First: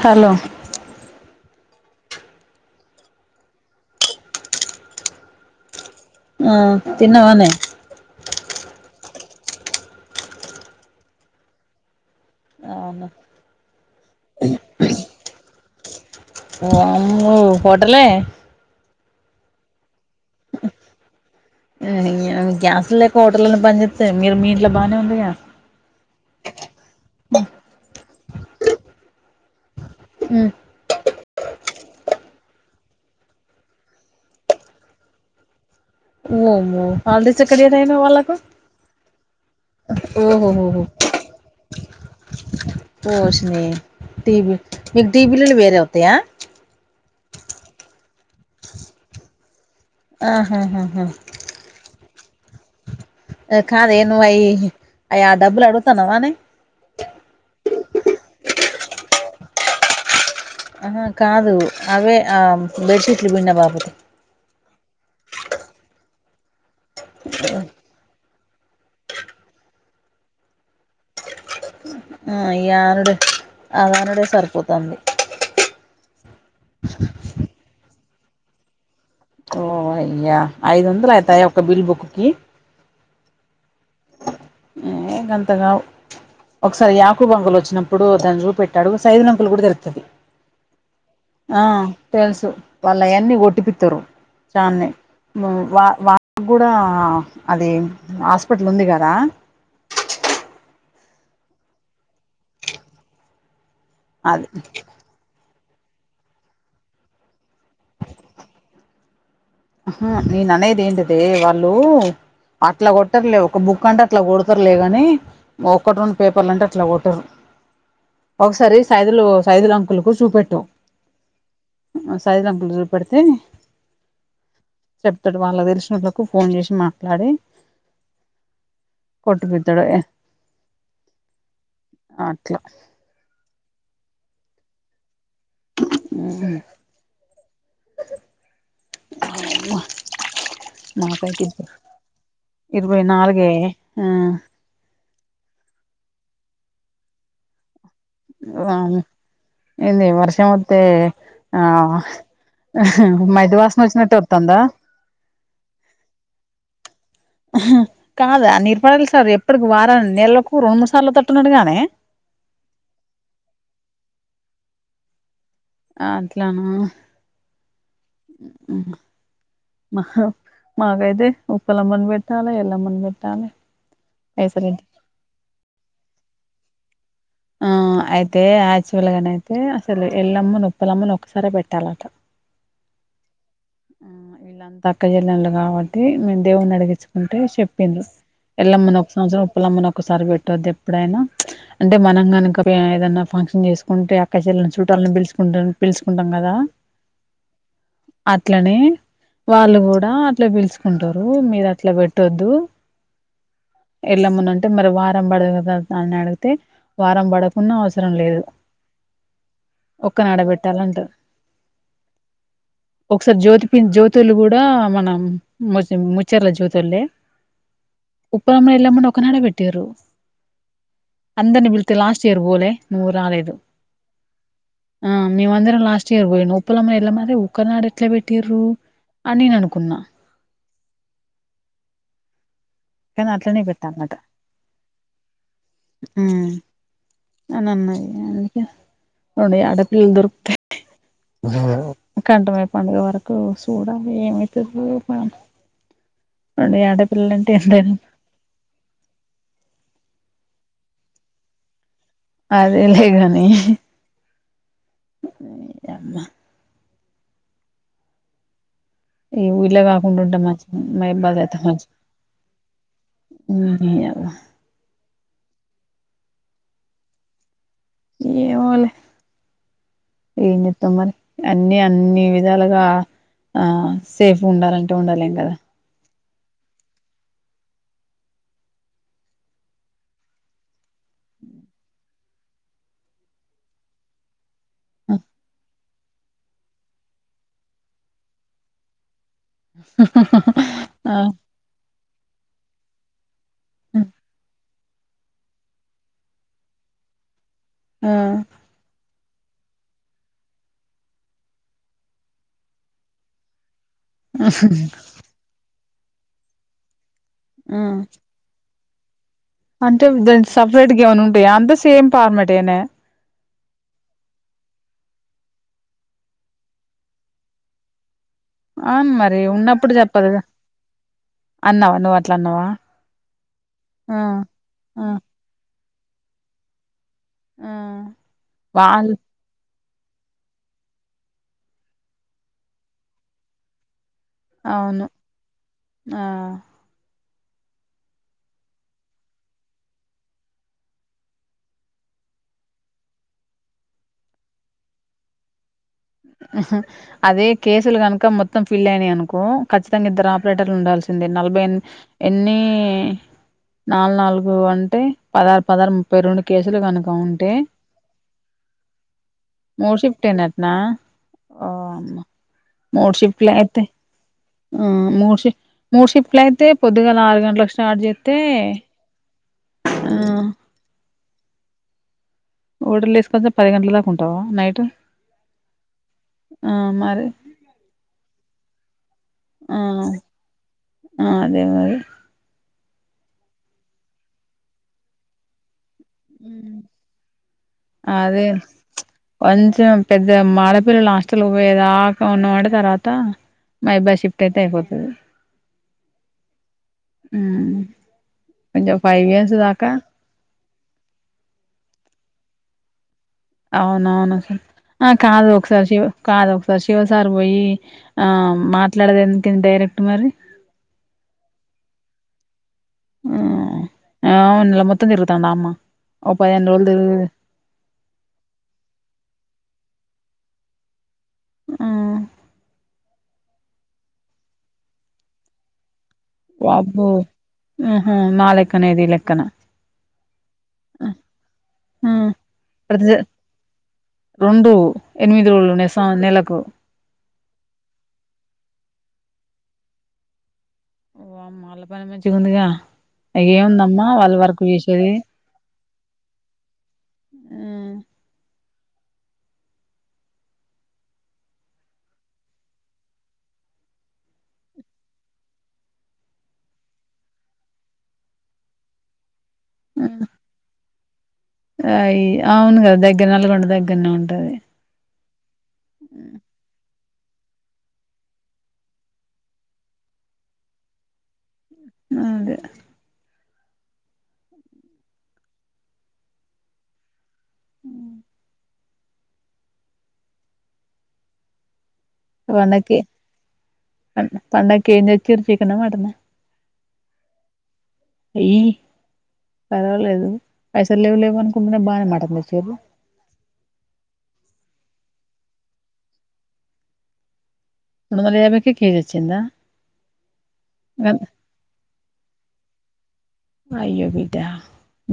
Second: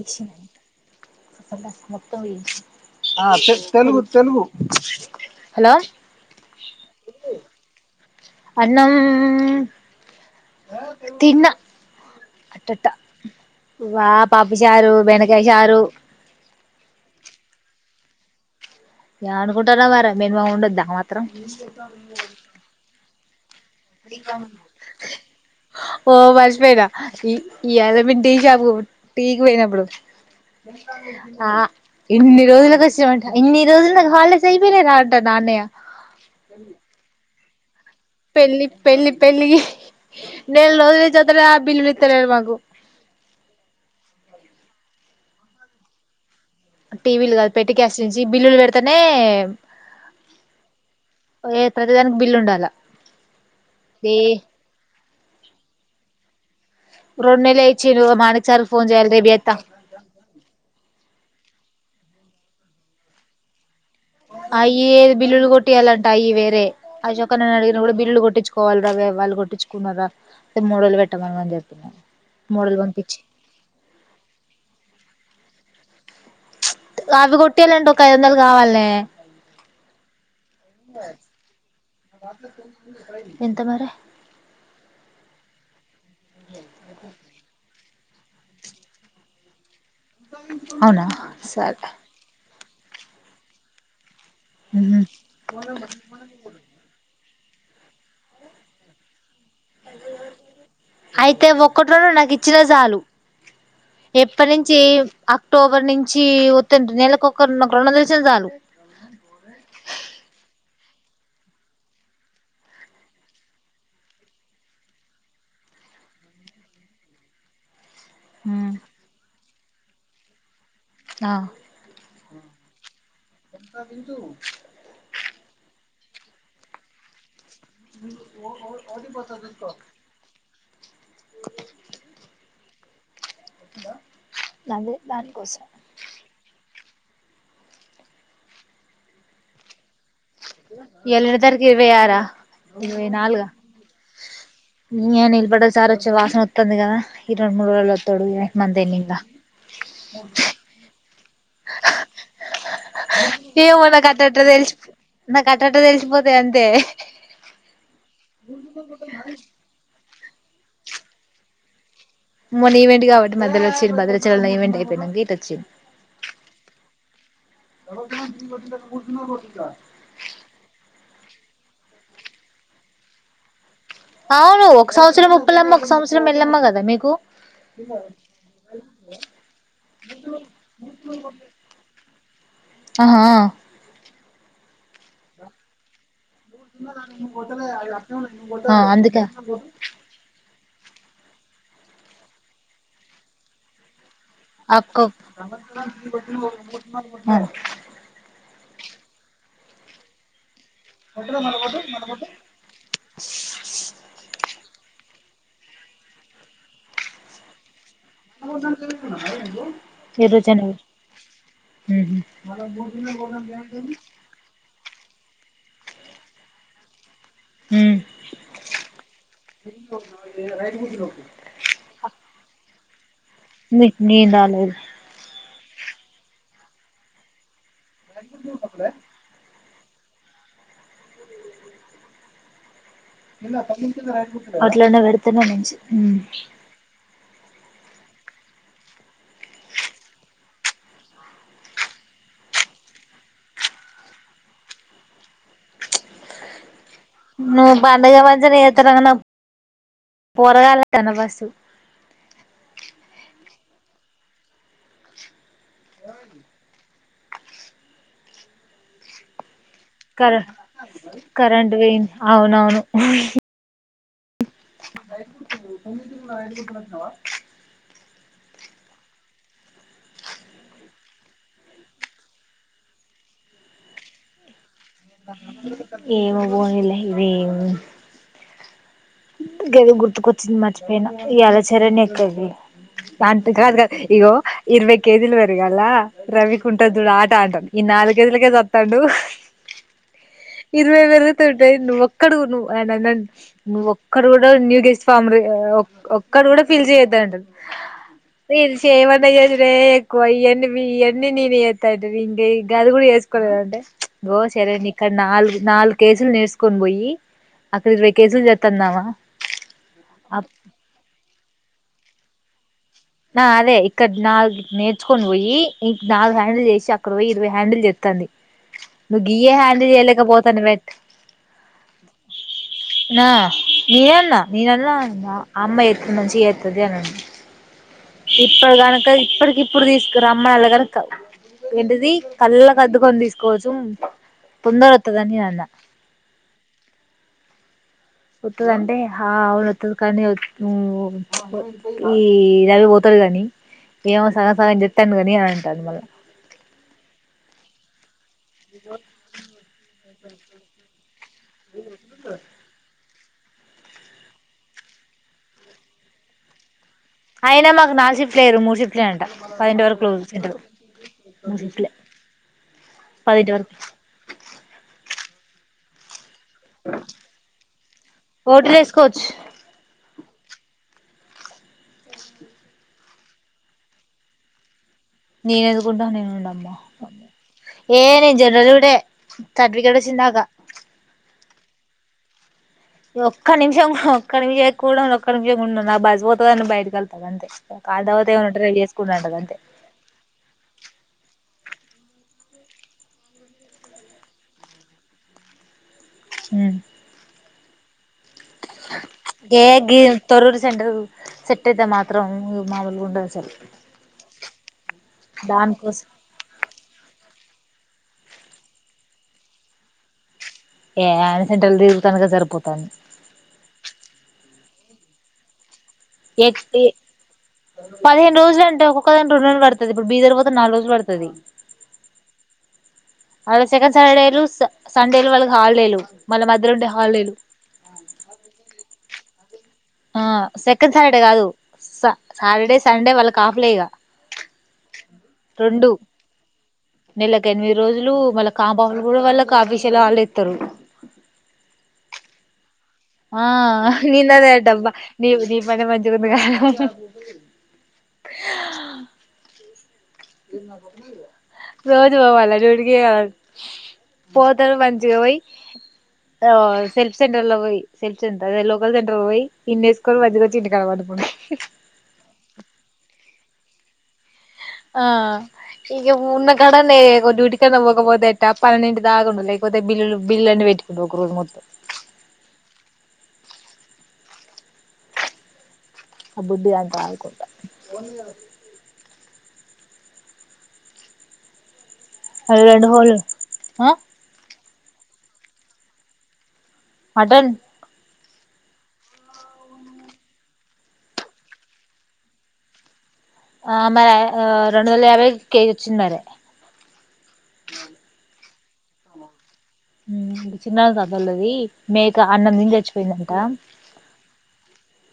ఇషి hello hello ఆ తిన్నవానే అన్నం తిన్న అట్టట్ట అవును వామ్ పప్పు చారు బెండకాయ చారు వామ్ము హోటలే ఏ అనుకుంటావ్ మరి మేము ఉండద్దా మరి త్రం హోటల్లనన్ ఓ మర్చిపోయిన ఈ ఈయ్యల మేము టీ షాపుకు టీకి పోయినప్పుడు ఆ ఈన్ని రోజులకు వచ్చేమంట ఇన్ని రోజులకు హాల్డేస్ అయిపోనయి రా అంటన్న ఆ అన్నయ్య. వామ్మో హాల్డేస్ చెక్క జేయడు పెళ్లి పెళ్లి పెళ్లి ఇహి ఓహోహోహో నెలరోజుల నుంచి అడుగుతాన ఆ బిల్లులు ఇత్తలేడు మాకు. ఓసిని టీబీ మీకు డీ బిల్లులు వేరే వత్తయా టీవీల్గాదు పెట్టికాస్ జీ జీ బిల్లులు పెడుతనే ఆహాహాహా ఏప్రిల్ దానికి బిల్లు ఉండాల కాదే నువు అయి అయా ఆ డబ్బులు అడుగుతానవానే. రెండు నెలయిచ్చి ను మాణికసార్ కు ఫోన్ చేయాలి రేబ్ జేస్తా. అహ కాదు అవే ఆ బెడ్షీట్లు బిండిన బింద్నబపు అయ్యే బిల్లులు కొట్టేయాలంట అయి వేరే అయ్యో అక్క నేనడిగిన కూడా బిళ్ళులు కొట్టిచ్చు పోలరావే వాళ్ళు కొట్టిుచ్చుకున్నర్ర టెమ్మో లొల్లి పెట్టకని అని చెప్పు. ఆ ఈ ఆనుడే అదనుడే సరిపోతంది. ఆవి కొట్టియ్యలాంటె ఒక ఐదు వందలు కావాలనే. ఓ అయ్యా ఐదు వందలు అయితయే ఒక బిల్ బుక్‌ కి ఎంత మారే ఏ గంత గావు ఒకసారి యాకోబ్ అంకుల్ వచ్చినప్ప ఇప్పుడు దాన్ని చూపెట్టి అడుగు సైదులు అంకుల్ కి కూడా తెలుసు తేదీ అవునా ఆ సరే తెలుసు వాళ్ల అయ్యి అన్నీ ఒట్టిపిత్తురు చానె వా వాళ్ల గూడా అది హాస్పిటల్ ఉందిగదా అయితే ఒక్కటి రెండు నాకిచ్చిన జాలు అది ఎప్పనుంచి అ క్టోబర్ నుంచి వత్తంటిని నెలకు ఒక నాక్ రెండు వందలు ఇచ్చిన జాలు ఆహా నేను అనేది ఏంటిది వాళ్లు అట్లా కొట్టరులే. ఒక బుక్ అంటే అట్లా కొడతరులే గాని, ఒక్కటి రెండు పేపర్లు అంటే అట్లా కొట్టరు. ఒకసారి సైదులు సైదులంకులుకు సూపెట్టు ఆ ఆ సైదులు అంకుల్కు చూపెడితే చెప్తడు వాళ్లకు తెలిసినోళ్లకి ఫోన్ చేసి మాట్లాడి కొట్టిపిత్తాడు అట్లా లదే దాన్ హు హ్మ్ హమ్మ ఇయాల ఎన్నో తారీఖే ఇరవై ఆరా, ఇరవై నాలుగా హ్మ్ ఎనిలబడ్డ సార్ వచ్చే వాసన వొ, త్తంది కదా ఈ రెండు మూడ్ రోలల్లో వామో ఏంది వర్షం వత్తే ఆ మట్టి వాసన వచ్చినట్టే వత్తందా. అట్టట్టా తెలిసిపోతాయి అంతే. ఆహ్హా కాదు ఆ నిర్పడలు సార్ ఎప్పటికి వారాని నెల్లో కూ రెండు సార్లు వత్తుటన్నుడు గానే మొన్న ఈవెంట్ కాబట్టి మధ్యలో వచ్చింన్, భద్రాచలం ఈవెంట్ అయిపోయాక ఇటు వచ్చింన్. ఆ, అట్లానా మహా మాకైతే ఉప్పులమ్మని పెట్టాల, ఎల్లమ్మ పెట్టాలే. అవును ఒక సంవత్సరం ఉప్పలమ్మ, ఒక సంవత్సరం ఎల్లమ్మ కద్. దా మీకు ఆ అయితే యాక్షువ్వల్ గానైతే అసలు ఎల్లమ్మని ఉప్పలమ్మని ఒకసరే పెట్టాలంట ఆహా వీళ్ళంతా అక్కచెల్లెలు కాబట్టి మేము దేవుడిని అడిగించుకుంటే చెప్పిండు ఆ ఎల్లమ్మని ఒక అందుకే సంవత్సరం ఉప్పలమ్మని ఒకసారి పెట్టొదు ఎప్పుడైనా మనం కనాకనె ఎదన్నా ఫంక్షన్ చేసుకుంటే పక్కచ [unintelligible] ల్లను అక్క చట్టాలను పిలుచుకుంటా పిలుచుకుంటాం కదా అట్లనే వాళ్ళు కూడా అట్లే పిలుచు అంటారు మీరు అట్లా పెట్టొద్దు ఎల్లమ్మ అంటే మరి వర్ పండు అడుగుదామని వాన్నిఅడిగితే వారం బడకున్నా వాస్ ఒక్కనాడ గిరిజనులు పెట్టాలంటారు ఒకసారి జ్యోతి పి జ్యోతులు కూడా మనం ము ముచ్చర్ల జ్యోతులే ఉ ఉప్పయమ్మ ఎల్లమ్మని ఒకనాడె పెట్టింరు అందరిని బిల్ లాస్ట్ ఇయర్ పోలే నువ్వు రాలేదు నీకు నేను రాలేదు అ మేము అందరం లాస్ట్ తెరు పోయిన్ను ఉప్పలమ్మ ఎల్లమ్మలు ఒకనాడు ఎట్లా పెట్టింరు అన్నయ నాను కొన్నా కానీ అట్లనే పెట్టాలన్నట అట్లానె పడు తిన్నా నించి హ్మ్ అని అన్నది అందుకే రెండు ఆడపిల్లలు దొరుకుతె కంటమ పండుగ వరకు చూడాలి ఏమవుతాదొ నువు బండగ వాజనే ఏతుమనవు పోరగాళ్ల ఎనగొస్తాది అదేలేగానీ నీ యామ్మ‍‌ [unintelligible] వీల్లె కాకుండా కర ఉంటే మంచిగుండు మీబాడె అయితే కరెంట్ మంచి పోయింది అ వైయస్దు కుంటూన్నావా [unintelligible] ఏమోలే ఎమ్ చెత్తాం మరి అన్ని అన్ని విధాలుగా ఆ చేసి ఉండారు అని ఉండాలేం కదా ఏమో పోనిలె ఇదేం గెదొ గుర్తుకు వచ్చింది మర్చిపోయిన ఇయాల శరణ్యా వస్తాది ఇరవై కేజీలు పెరగాల్ల రవికుంటాది చూడు ఆట అడ్డాం ఈ నాలుగేజలకే చత్తాండు హుహ హ ఇదివే వర దొడ్ ఒక్కడ ను ను ఒక్కరు కూడా ను నీడిసి ఫమ్ ఒక్కరు కూడా ఫిల్ చేయద్దు అండి. ఆ [unintelligible] రీల్ చేయవో ఏద్రే ఎక్కు ఈ ఎ ఈ ఎన్ని నీ ఏతాయి ఇం ఈ అదుగు ఏస్కోద అండండి. చ్ ఓ సరే ని నాలుగు కేజీలు నేర్చకొని పోయి అఖరి కేసులు తిన్నావా అంటే దా సపరేట్గా ఏమనా ఉంటాయి. అంత సేమ్ పార్మటేనా నా అదే ఇక్కడ నాలుగు నేర్చుకుని పోయి ఇ నాలుగు హ్యాండిల్ చేసి, అక్కడ పోయి ఇరవై హ్యాండిల్ చేస్తంది. అవును నువ్వు మరి గియయే హ్యాండిల్ ఉన్నప్పుడు చెప్పాలిగా చేయలేకపోతాను బట్ అన్నావా నువ్వు అట్లా అన్నావా నా ఆ నేనన్నా ఆ నేనన్నా అమ్మ మంచిగా చేతుంది అనండి. ఆ ఇప్పుడు కనక వాళ్ళు ఇప్పడుకిప్పు ఇప్పుడు తీసుకుమ్మ నల్లగాని ఏంటిది కళ్ళ కద్దుకొని తీసుకోవచ్చు. అవును పుందరత్త తని అన్న ఆ వతుద అంటే అవును వస్తుది కానీవు ఈ రవి పోతడు కాని ఏమో సగం సగం చెపతాను కాని అ దని మల అదే కేసులు కనుకు ఇ మొత్తం ఫిల్ అయినాయి అనుకో ఖచ్చితంగా ఇద్దరు ఆపరేటర్లు ఉండాల్సిందే. నలభై ఎన్ని నాలుగు నాలుగు అంటే పదహారు పదహారు ముప్పై రెండు కేసులు కనుక. ఉంటే అయినా మాకు నాలుగుషిఫ్ట్ లేయరు. మూడు షిఫట్ లేయంట పదిడు వరకు తంటారు ఆ ఓ మూడు షిఫ్టల్ పదింటి వరకు అయితే మూర్షి మూర్షి అప్ల అయితే పొద్దుగా నాలుగు గంటలకు స్టార్ట్ చేస్తే ఓటీలు వేసుకోవచ్చు ఆ ఓటలు వేసుకొంచెం పది గంటల దాకా ఉంటావా నైట్. నేను ఎదుకుంటా నేనుండమ్మా ఆ మరి ఏ న జ ఇగ చూడే ఆ ఆ అదే మరి ఈ ఒక్క నిమిషం, ఒక్క నిమిషం ఎక్కువ ఒక్క నిమిషం ఉన్న హు కాల్ తర్వాత అదే ఏమైనా ఉంటే రేపు చేసుకుంటాంటది అంతే కొంచం పెద్ద మడా పిల్లలు హాస్టల్ కి పోయే దాకా ఉన్న వంటే. తర్వాత మాబ్బాయి షిఫ్ట్ అయితే అయిపోతది హు హ్మ్ హే గి తొర్రూర్ సెంటర్ సెట్ అయితే మాత్రం మామూల్ గా ఉండద్ అవునవును ఆ కాదు ఒకసార్ శివ దానికోసం కాదు ఒకసార్ శివ సార్ పోయి ఆ మాట్లాడేది [unintelligible] డైరెక్ట్ మరి ఏ ఆయన సెంటర్లో తిరుగుతనకే సరిపోతాంది అవున్లే మొత్తం తిరుగుతాంద అమ్మ ఓ పదిహేను రోజులు తిరుగు పదిహేను రోజులు అంటే ఒక్కొక్కద రెండురోజులు పడుతది ఇప్పుడు బీదర్ నాలుగు రోజులు పడు తది ఆ వాళ్ళ సెకండ్ సాటర్డేలు స సండేలు వాళ్ళ హాలిడేలు మళ్ళ మధ్యలో ఉండే వాబ్బో హాలిడేలు ఊ హు మలెక్కనే వీళ్ల కనా ఆ సెకండ్ సాటర్డే కాదు స ఆ సాటర్డే సండే ప్రతి వాళ్ళకు అఫ్ లే ఇగ రెండు ఎనిమిది రోజులు రెండు నెస నెలకు నెలకు ఎనిమిది రోజులు మల్ల కాంఫ్ ఆఫ్ కూడా వాళ్ళకు ఆఫీషేలో హాలిడే ఇత్తరు ఓ అమ్మ వాళ్ళ పని మంచిగా ఉందిగా ఆ ఏముందమ్మా వాళ్ళ వర్క్ నిన్నదేడబ్బా చేసేది నీవు నీ పనే మంచిగుంది గా హ రోజు పోవాలా డ్యూటీ కి పోతారు మంచిగా పోయి ఆ సెల్ఫ్ సెంటర్ లో పోయి సెల్ఫ్ సెంటర్ అదే లోకల్ సెంటర్ పోయి ఇన్నేసుకొని మంచిగా వచ్చి ఇంటికాడ పండుకునుడే అయి అవును కదా దగ్గర నల్లగొండ దగ్గ [unintelligible] ఉం ఆ ఇగ ఉన్న గడనే ఓ డ్యూటీ కి పోకపోతే ఎట్లా, పన్నెండు ఇంటిదాకా ఉండు లేకపోతే బిల్లు అని పెట్టు కుంట ఒక రోజు మొత్తం ఉంది ఆ బుద్ధి అంతా ఆయికుంట ఓన్లీ అది రెండు హోల్ అ పండకి ఏం తెచ్చిరు చికెన్ నా మటనా మటన్ ఏయ్య పర్వాలేదు పైసలు లేవు లేవు అనుకుంటనే బాగానే మాటిచురు ఆ మరి ఆ రెండు వందల యాభై కేజ వచ్చంది మరి మూడుందల యాభైకే కేజీ వచ్చిందా హ్మ్ చిన్న తతోలది మేక అన్నం తిని చచ్చి [unintelligible] అయ్యో బిడ్డ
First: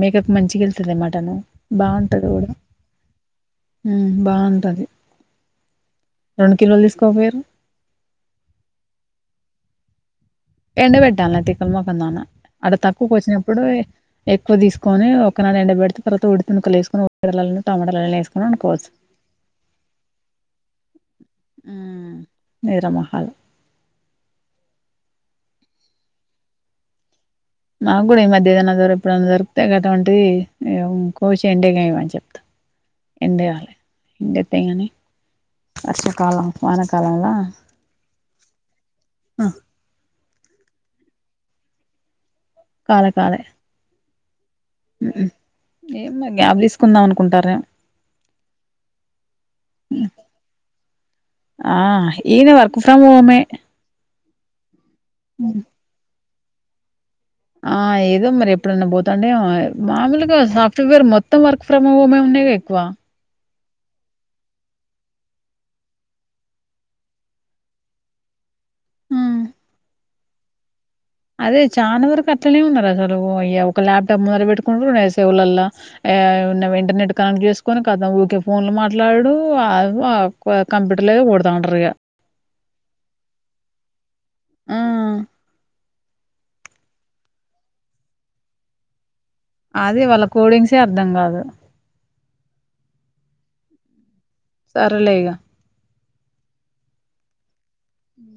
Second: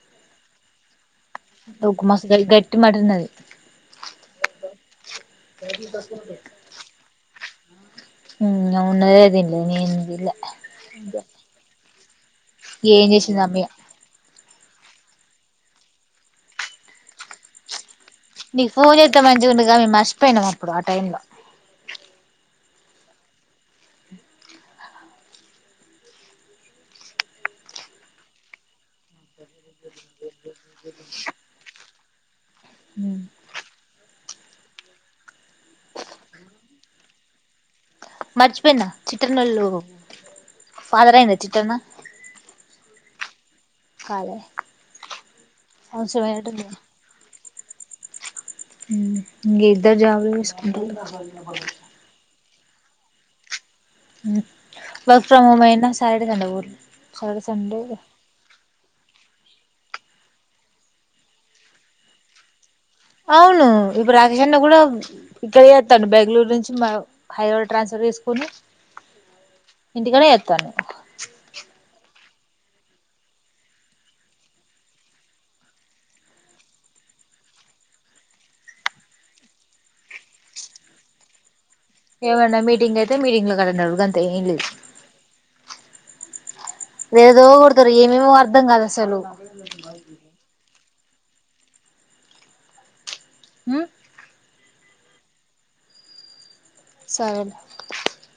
మేక మంచిగ వెళ్తుద మా అంటను బాగుంటది మస్తు కూడా గట్టి మటన్ అది హ్మ్ బాగుంటది రెండు కిలోలు తీసుకోకపోయిరు హ్మ్ ఉనదే తినలే నేను తినలే ఎండ పెట్టాల తిపల్ మాకు [unintelligible] అడ ఏం తక్కువకు చేసింది వచ్చినప్పుడు అమ్మయ్య ఎక్కువ తీసుకు కోని ఒకనాడు ఎండ పెడితే తర్వాత ఉడితిముక్కలు వేసుకొని ఎరగడలు టమాటోలు నీ ఫోన్ చెదే మంచిగా ఉండగా మేము మర్చిపోయినాం అప్పుడు ఆ టైం లో నేరమహల్ నా కూడా ఈ మధ్య ఏదైనా ఎప్పుడు దొరు [unintelligible] కోసి ఎండ ఏయామంటి చెప్త హ్మ్ ఎండేతే గాని వర్షకాలం వానకాలంలా మర్చిపోయిన చిట్ అన్నోళ్లు ఫదరాందచ్చిట్న్న కాలే కాలే కాాలే ఏం గ్యాప్ తీసుకుందాం అనుకుంటార ఇంక ఇద్దరు జాబులు వేసుకుంటురు గుఫా పోమే వర్క్ ఫ్రమ్ హమ్ అయినా సా [unintelligible] ఊర్ ఆ ఏదో మరి ఎప్పుడైన్నా పోతాండే మామూలుగా సాఫ్ట్వేర్ మొత్తం వర్క్ ఫ్రమ్ హోమే ఉన్నాయిగా ఎక్కువ అవును ఇప్పుడు రాకేష్ అన్న కూడా ఇక్కడ చేస్తాను బెంగళూరు నుంచి మా హైదరాబాద్ ట్రాన్స్ఫర్ చేసుకుొని హ్మ్. ఇంటికనే చేతాను అదే చాలా వరకు అట్లనే ఉన్నారు అసలు ఒక ల్యాప్టాప్ ముందలు పెట్టుకుంటారు సేవులలో ఇంటర్నెట్ కనెక్ట్ చేసుకొని కద ఓకే ఫోన్ లో మాట్లాడు కంప్యూటర్ గా కొడతా ఉంటారు ఇగ ఏమన్నా మీటింగ్ అయితే మీటింగ్ లో అటెండ్ అవ్వుడు అంతే ఏం లేదు ఆ! లేదో కొడతారు ఏమేమో అర్ధం కాదు అసలు అదే వాళ్ళ కోడింగ్సే అర్దం గాదు హ్మ్ సరేలేగా సరేలే ఉ